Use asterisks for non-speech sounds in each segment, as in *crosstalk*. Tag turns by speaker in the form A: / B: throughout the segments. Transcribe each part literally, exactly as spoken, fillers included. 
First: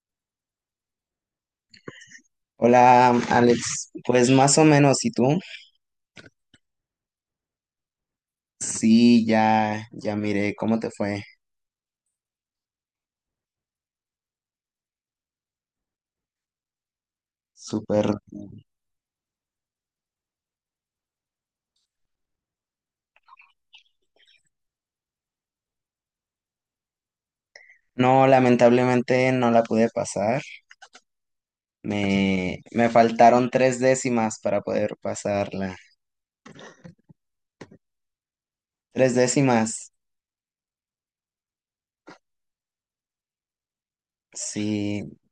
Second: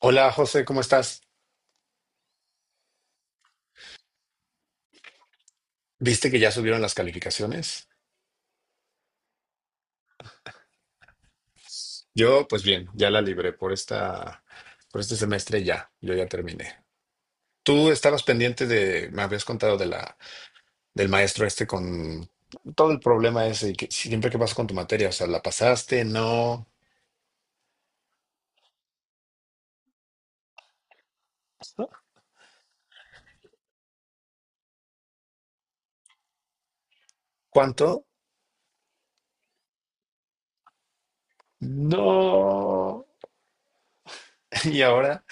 A: Hola José, ¿cómo estás?
B: Hola, Alex. Pues más o menos, ¿y tú?
A: ¿Viste que ya subieron las calificaciones?
B: Sí, ya, ya miré cómo te fue.
A: Yo, pues bien, ya la libré por esta, por este semestre ya, yo ya terminé. Tú
B: Súper.
A: estabas pendiente de, me habías contado de la, del maestro este con todo el problema ese, y que siempre que pasa con tu materia, o sea, ¿la pasaste? No.
B: No, lamentablemente no la pude pasar. Me, me faltaron tres décimas para poder pasarla.
A: ¿Cuánto?
B: Tres décimas.
A: No. *laughs* Y
B: Sí,
A: ahora,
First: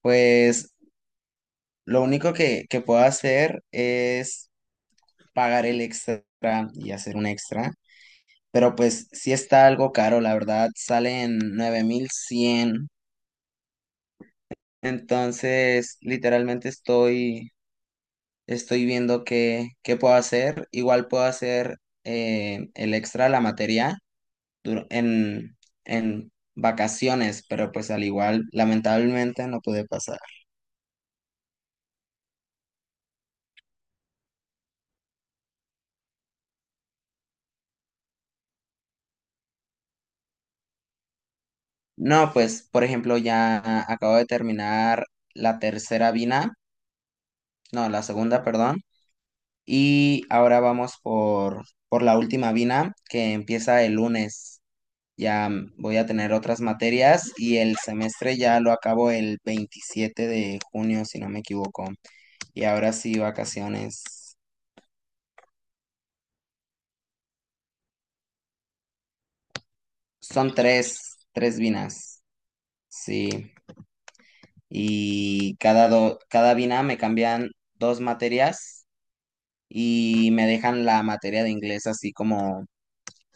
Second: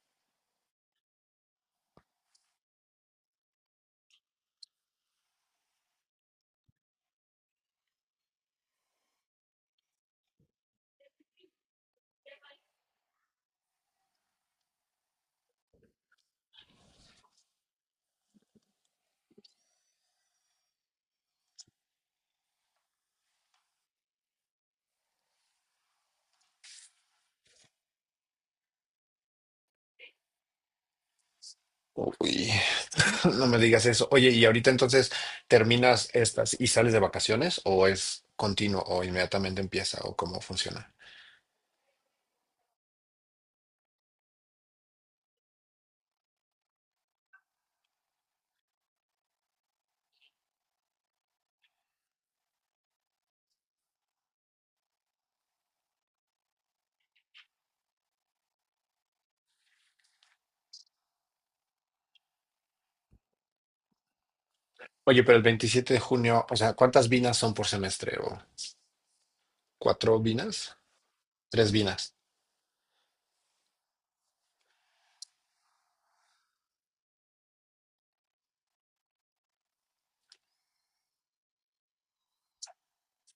B: pues lo único que, que puedo hacer es pagar el extra y hacer un extra. Pero pues sí está algo caro, la verdad. Salen nueve mil cien. Entonces, literalmente estoy, estoy viendo qué, qué puedo hacer. Igual puedo hacer eh, el extra, la materia, dur- en, en vacaciones, pero pues al igual, lamentablemente no pude pasar.
A: uy, *laughs* no me digas eso. Oye, y ahorita entonces terminas estas y sales de vacaciones o es continuo o inmediatamente empieza o ¿cómo funciona?
B: No, pues, por ejemplo, ya acabo de terminar la tercera vina, no, la segunda, perdón, y ahora vamos por, por la última vina que empieza el lunes. Ya mm, voy a tener otras materias y el semestre ya lo acabo el veintisiete de junio, si no me equivoco. Y ahora sí, vacaciones.
A: Oye, pero el veintisiete de junio, o sea, ¿cuántas vinas son por semestre? ¿O cuatro
B: Son
A: vinas?
B: tres, tres
A: Tres vinas.
B: binas. Sí. Y cada, do- cada bina me cambian dos materias y me dejan la materia de inglés así como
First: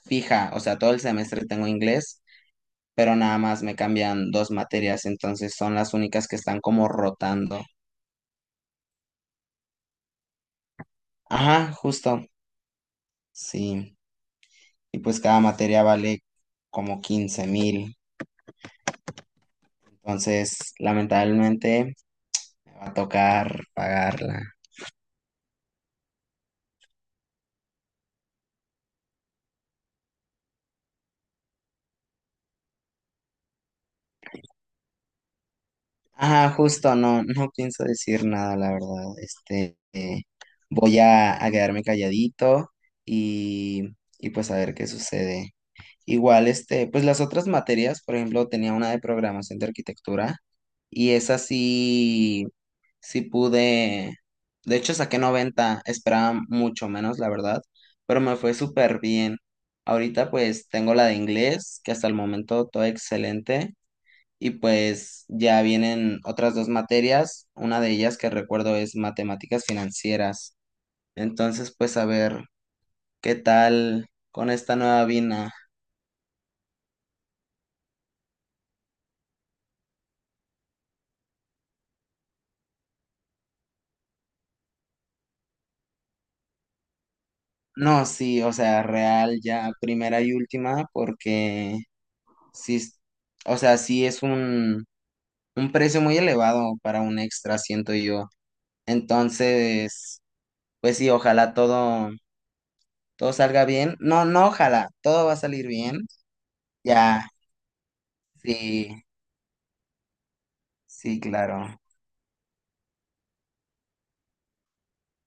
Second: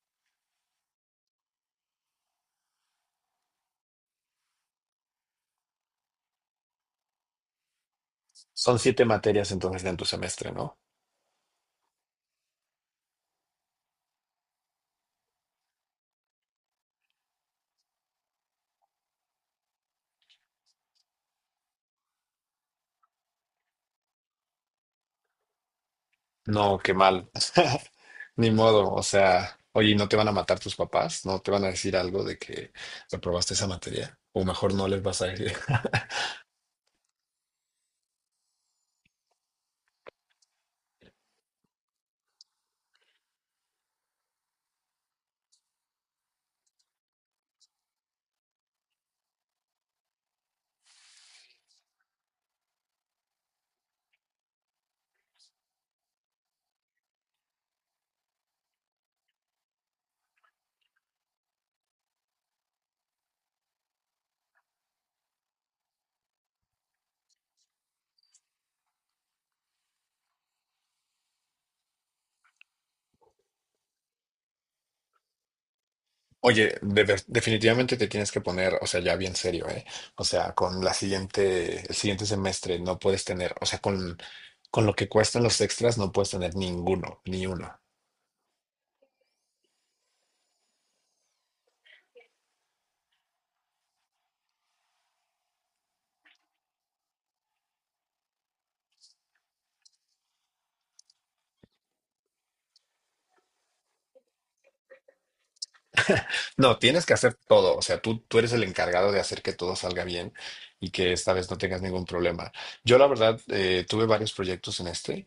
B: fija. O sea, todo el semestre tengo inglés, pero nada más me cambian dos materias. Entonces son las únicas que están como rotando.
A: Son siete materias entonces en tu semestre, ¿no?
B: Ajá, justo. Sí. Y pues cada materia vale como quince mil. Entonces, lamentablemente, me va a tocar pagarla.
A: No, qué mal. *laughs* Ni modo, o sea, oye, ¿y ¿no te van a matar tus papás? ¿No te van a decir algo de que reprobaste esa materia? O mejor no les vas a decir. *laughs*
B: Ajá, justo, no, no pienso decir nada, la verdad. Este, eh, voy a, a quedarme calladito y, y pues a ver qué sucede. Igual, este, pues las otras materias, por ejemplo, tenía una de programación de arquitectura y esa sí, sí pude. De hecho, saqué noventa. Esperaba mucho menos, la verdad, pero me fue súper bien. Ahorita pues tengo la de inglés, que hasta el momento todo excelente, y pues ya vienen otras dos materias, una de ellas que recuerdo es matemáticas financieras. Entonces pues a ver, ¿qué tal con esta nueva vina?
A: Oye, de ver- definitivamente te tienes que poner, o sea, ya bien serio, ¿eh? O sea, con la siguiente, el siguiente semestre no puedes tener, o sea, con, con lo que cuestan los extras no puedes tener ninguno, ni uno.
B: No, sí, o sea, real ya primera y última, porque sí, es- o sea, sí es un un precio muy elevado para un extra, siento yo. Entonces, pues sí, ojalá todo, todo salga bien. No, no, ojalá, todo va a salir bien.
A: No, tienes que
B: Ya,
A: hacer todo, o sea, tú, tú eres el
B: sí,
A: encargado de hacer que todo salga bien y que
B: sí,
A: esta vez no
B: claro.
A: tengas ningún problema. Yo la verdad eh, tuve varios proyectos en este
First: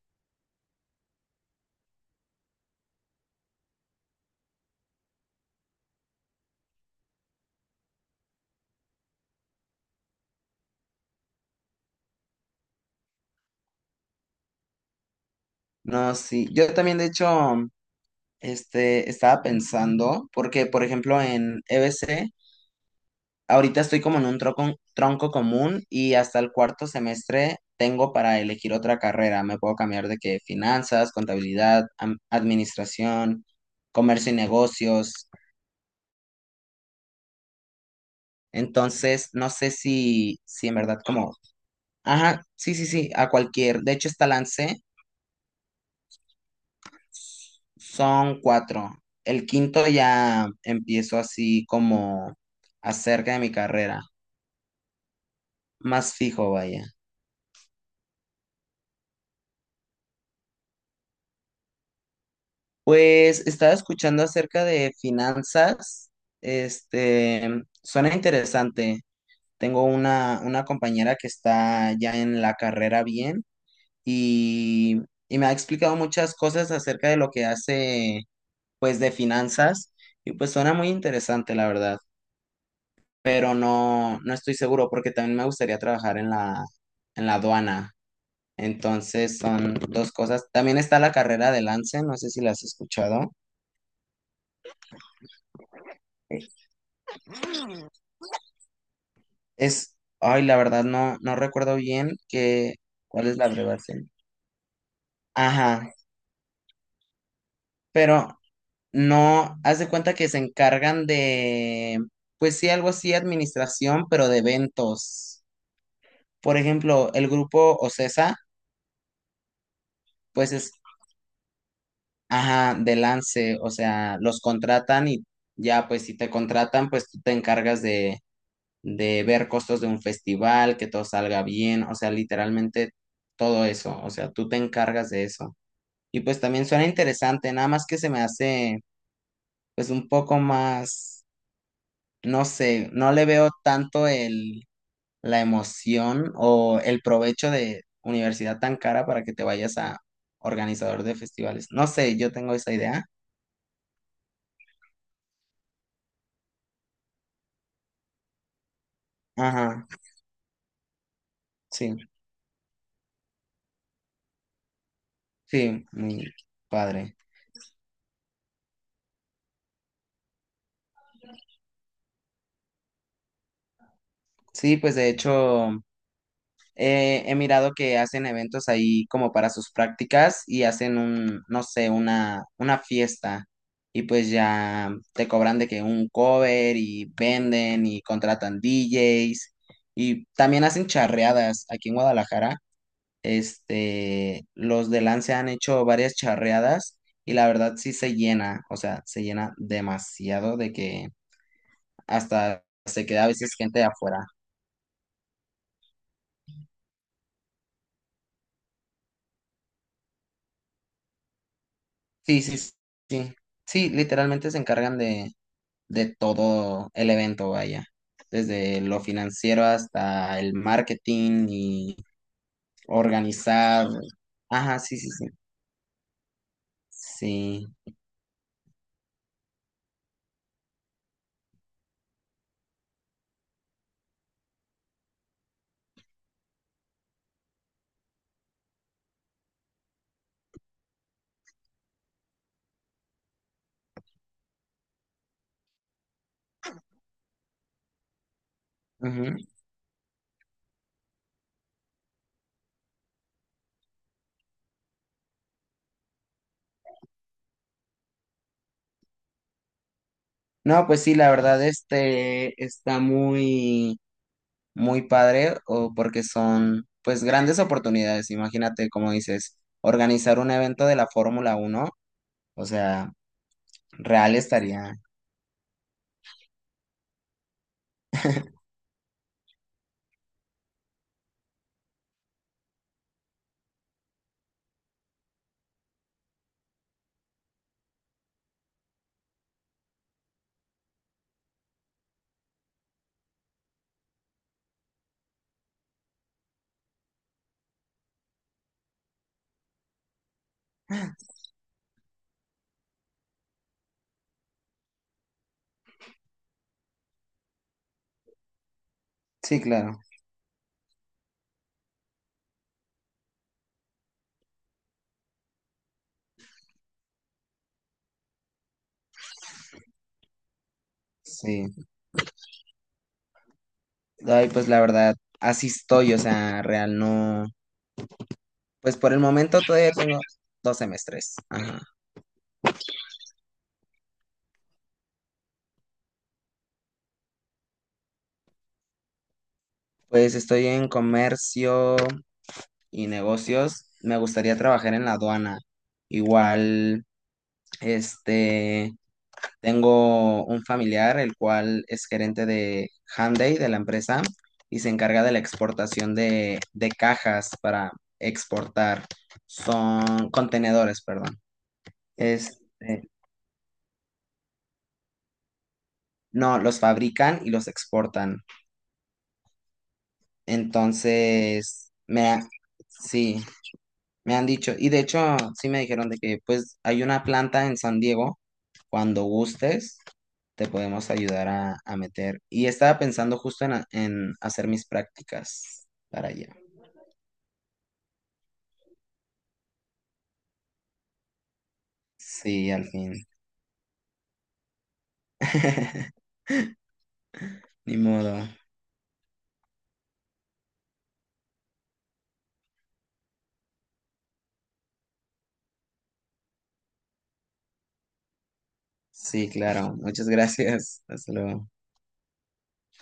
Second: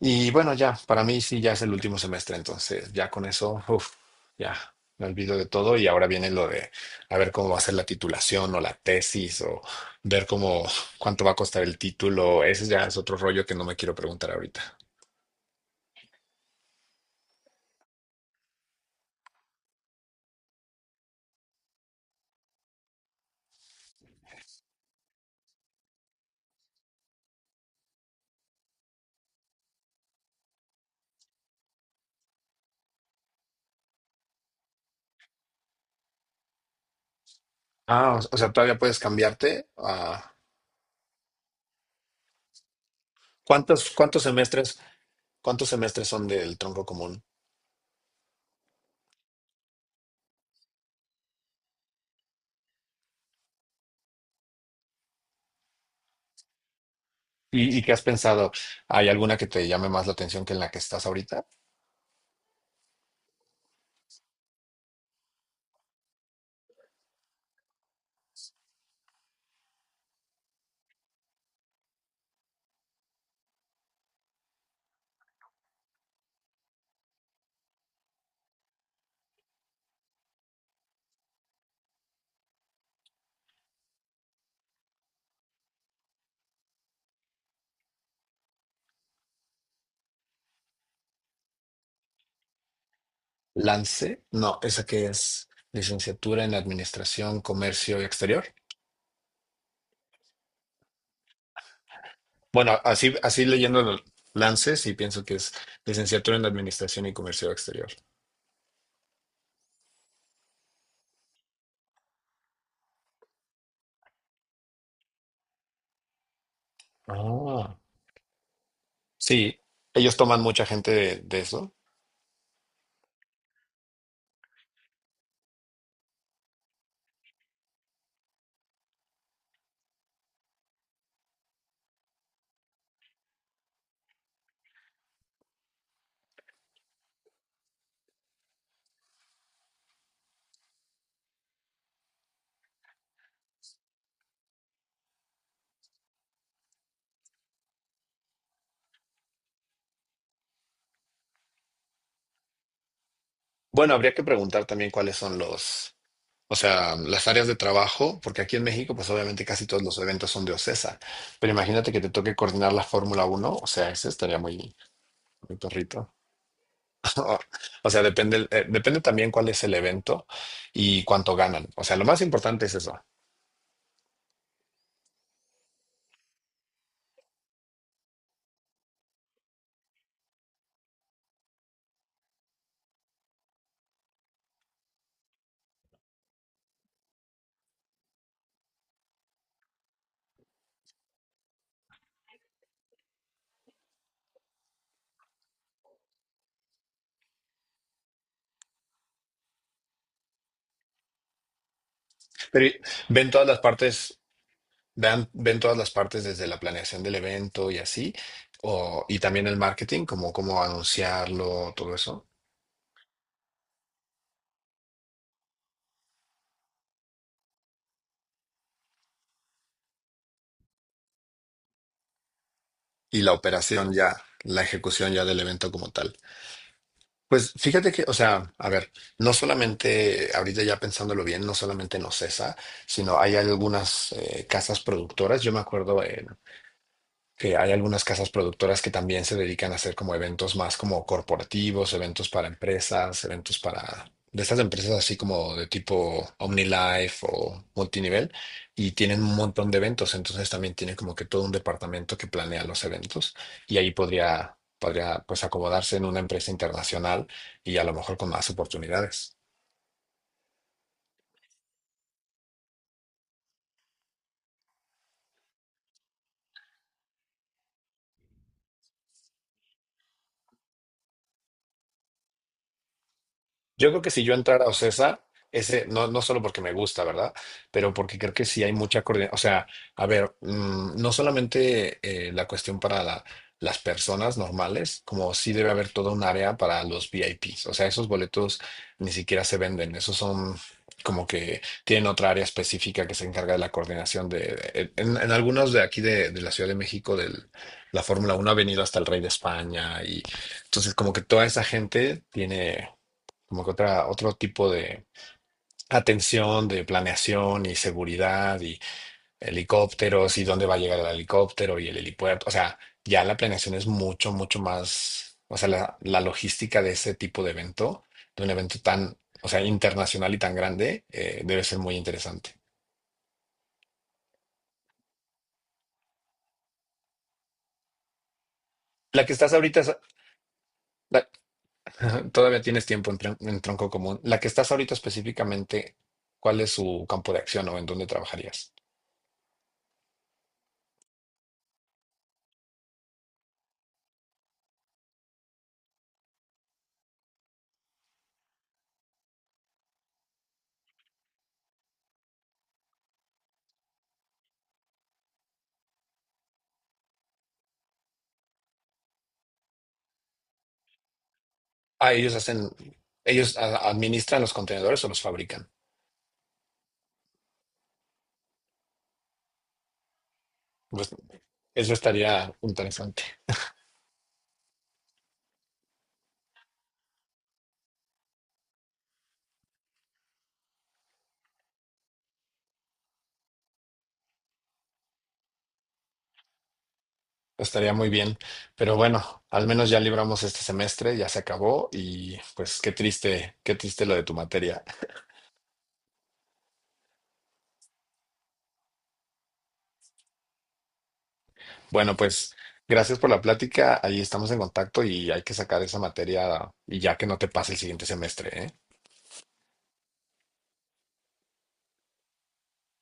A: y bueno, ya, para mí sí, ya es el último semestre, entonces ya con eso, uf, ya me olvido de todo y ahora viene lo de a ver cómo va a ser la titulación o la tesis o ver cómo cuánto va a costar el título, ese ya es otro rollo que no me quiero preguntar ahorita.
B: No, sí. Yo también, de hecho, este, estaba pensando, porque, por ejemplo, en E B C ahorita estoy como en un tronco tronco común y hasta el cuarto semestre tengo para elegir otra carrera. Me puedo cambiar de que finanzas, contabilidad, am- administración, comercio y negocios.
A: Ah, o o sea, todavía puedes
B: Entonces, no
A: cambiarte
B: sé
A: a...
B: si, si en verdad como, ajá, sí, sí, sí, a cualquier.
A: ¿Cuántos,
B: De hecho,
A: cuántos
B: esta lancé,
A: semestres? ¿Cuántos semestres son del tronco común?
B: s- son cuatro. El quinto ya empiezo así como acerca de mi carrera, más fijo, vaya.
A: ¿Y, y qué has pensado? ¿Hay alguna que te llame más la atención que en la que estás ahorita?
B: Pues estaba escuchando acerca de finanzas. Este, suena interesante. Tengo una, una compañera que está ya en la carrera bien y, y me ha explicado muchas cosas acerca de lo que hace, pues, de finanzas. Y pues suena muy interesante, la verdad. Pero no, no estoy seguro porque también me gustaría trabajar en la, en la aduana. Entonces son dos cosas. También está la carrera de Lance, no sé si la has escuchado.
A: Lance, no, esa que es licenciatura en Administración, Comercio Exterior.
B: Es, ay, la verdad no, no recuerdo bien que,
A: Bueno, así,
B: cuál es
A: así
B: la
A: leyendo lo-
B: abreviación.
A: Lance, sí pienso que es
B: Ajá,
A: licenciatura en Administración y Comercio Exterior.
B: pero no, haz de cuenta que se encargan de, pues sí, algo así, administración, pero de eventos. Por ejemplo, el
A: Ah,
B: grupo OCESA,
A: sí, ellos toman
B: pues
A: mucha
B: es,
A: gente de, de eso.
B: ajá, de Lance, o sea, los contratan y ya, pues si te contratan, pues tú te encargas de, de ver costos de un festival, que todo salga bien, o sea, literalmente todo eso, o sea, tú te encargas de eso. Y pues también suena interesante, nada más que se me hace pues un poco más, no sé, no le veo tanto el, la emoción o el provecho de universidad tan cara para que te vayas a organizador de festivales. No sé, yo tengo esa idea.
A: Bueno, habría que preguntar también cuáles son los, o sea, las áreas de trabajo, porque aquí en México, pues obviamente casi todos
B: Ajá,
A: los eventos son de OCESA, pero imagínate
B: sí,
A: que te toque coordinar la Fórmula Uno, o sea, ese estaría muy, muy
B: sí,
A: perrito.
B: muy padre.
A: *laughs* O sea, depende, el- eh, depende también cuál es el evento y cuánto ganan. O sea, lo más importante es eso.
B: Sí, pues de hecho, Eh, he mirado que hacen eventos ahí como para sus prácticas y hacen un, no sé, una, una fiesta y pues ya te cobran de que un cover y venden y contratan D Js y también hacen charreadas aquí en Guadalajara. Este, los de Lance han hecho varias charreadas y la verdad sí se llena, o sea, se llena demasiado de que hasta
A: Pero y-
B: se queda a
A: Ven todas
B: veces
A: las
B: gente de
A: partes,
B: afuera.
A: vean, ven todas las partes desde la planeación del evento y así, o, y también el marketing, como cómo anunciarlo, todo eso,
B: Sí, sí, sí. Sí, literalmente se encargan de, de todo el evento, vaya, desde lo financiero hasta el marketing y
A: y la
B: organizar.
A: operación ya, la
B: Ajá, sí, sí,
A: ejecución ya
B: sí.
A: del evento como tal. Pues
B: Sí.
A: fíjate que, o sea, a ver, no solamente, ahorita ya pensándolo bien, no solamente en OCESA, sino hay algunas eh, casas productoras. Yo me acuerdo en, que hay algunas casas productoras que también se dedican a hacer como eventos más como corporativos, eventos para empresas, eventos para de estas empresas así como de tipo OmniLife o multinivel y tienen
B: Ujú.
A: un montón de eventos, entonces también tienen como que todo un departamento que planea los eventos y ahí podría podría pues acomodarse en una empresa internacional y a lo mejor con más oportunidades.
B: No, pues sí, la verdad, este está muy, muy padre, o porque son, pues, grandes oportunidades. Imagínate, como dices, organizar un evento de la Fórmula Uno, o sea,
A: Yo creo que si yo
B: real
A: entrara a
B: estaría.
A: OCESA, ese, no, no solo porque me gusta, ¿verdad? Pero porque creo que sí hay mucha coordinación. O sea, a ver, mm, no solamente eh, la cuestión para la- las personas normales, como sí debe haber toda un área para los V I Ps. O sea, esos boletos ni siquiera se venden. Esos son como que tienen otra área específica que se encarga de la coordinación de. En, en algunos de aquí de, de la Ciudad de México, del, la Fórmula Uno ha venido hasta el Rey de España y. Entonces, como que toda esa gente tiene como que otra, otro tipo de atención, de planeación y seguridad y
B: Sí, claro.
A: helicópteros y dónde va a llegar el helicóptero y el helipuerto. O sea, ya la planeación es mucho, mucho más, o sea, la, la logística de ese tipo de evento, de un evento tan, o sea, internacional y tan grande, eh, debe ser
B: Sí.
A: muy interesante.
B: Ay, pues la verdad, así estoy, o sea, real no. Pues por el
A: La que estás
B: momento
A: ahorita,
B: todavía
A: es-
B: tengo dos
A: la-
B: semestres. Ajá.
A: *laughs* todavía tienes tiempo en, tron- en tronco común. La que estás ahorita específicamente, ¿cuál es su campo de acción o en dónde trabajarías?
B: Pues estoy en comercio y negocios. Me gustaría trabajar en la aduana. Igual, este, tengo un familiar, el cual es gerente de Hyundai, de la empresa, y se encarga de la exportación de, de cajas para exportar. Son contenedores, perdón.
A: Ah, ellos hacen,
B: Este,
A: ellos a- administran los contenedores o los fabrican.
B: no, los fabrican y los exportan.
A: Pues, eso
B: Entonces, me, ha-
A: estaría interesante,
B: sí, me han dicho, y de hecho sí me dijeron de que pues hay una planta en San Diego, cuando gustes, te podemos ayudar a, a meter. Y estaba pensando justo en, a- en hacer mis prácticas para allá.
A: estaría muy bien. Pero bueno, al menos ya libramos este semestre, ya se acabó y
B: Sí,
A: pues
B: al
A: qué
B: fin.
A: triste, qué triste lo de tu materia.
B: *laughs* Ni modo.
A: Bueno, pues gracias por la plática, ahí estamos en contacto y hay que sacar esa materia y ya que no te pase el siguiente semestre, ¿eh?
B: Sí, claro. Muchas gracias. Hasta luego.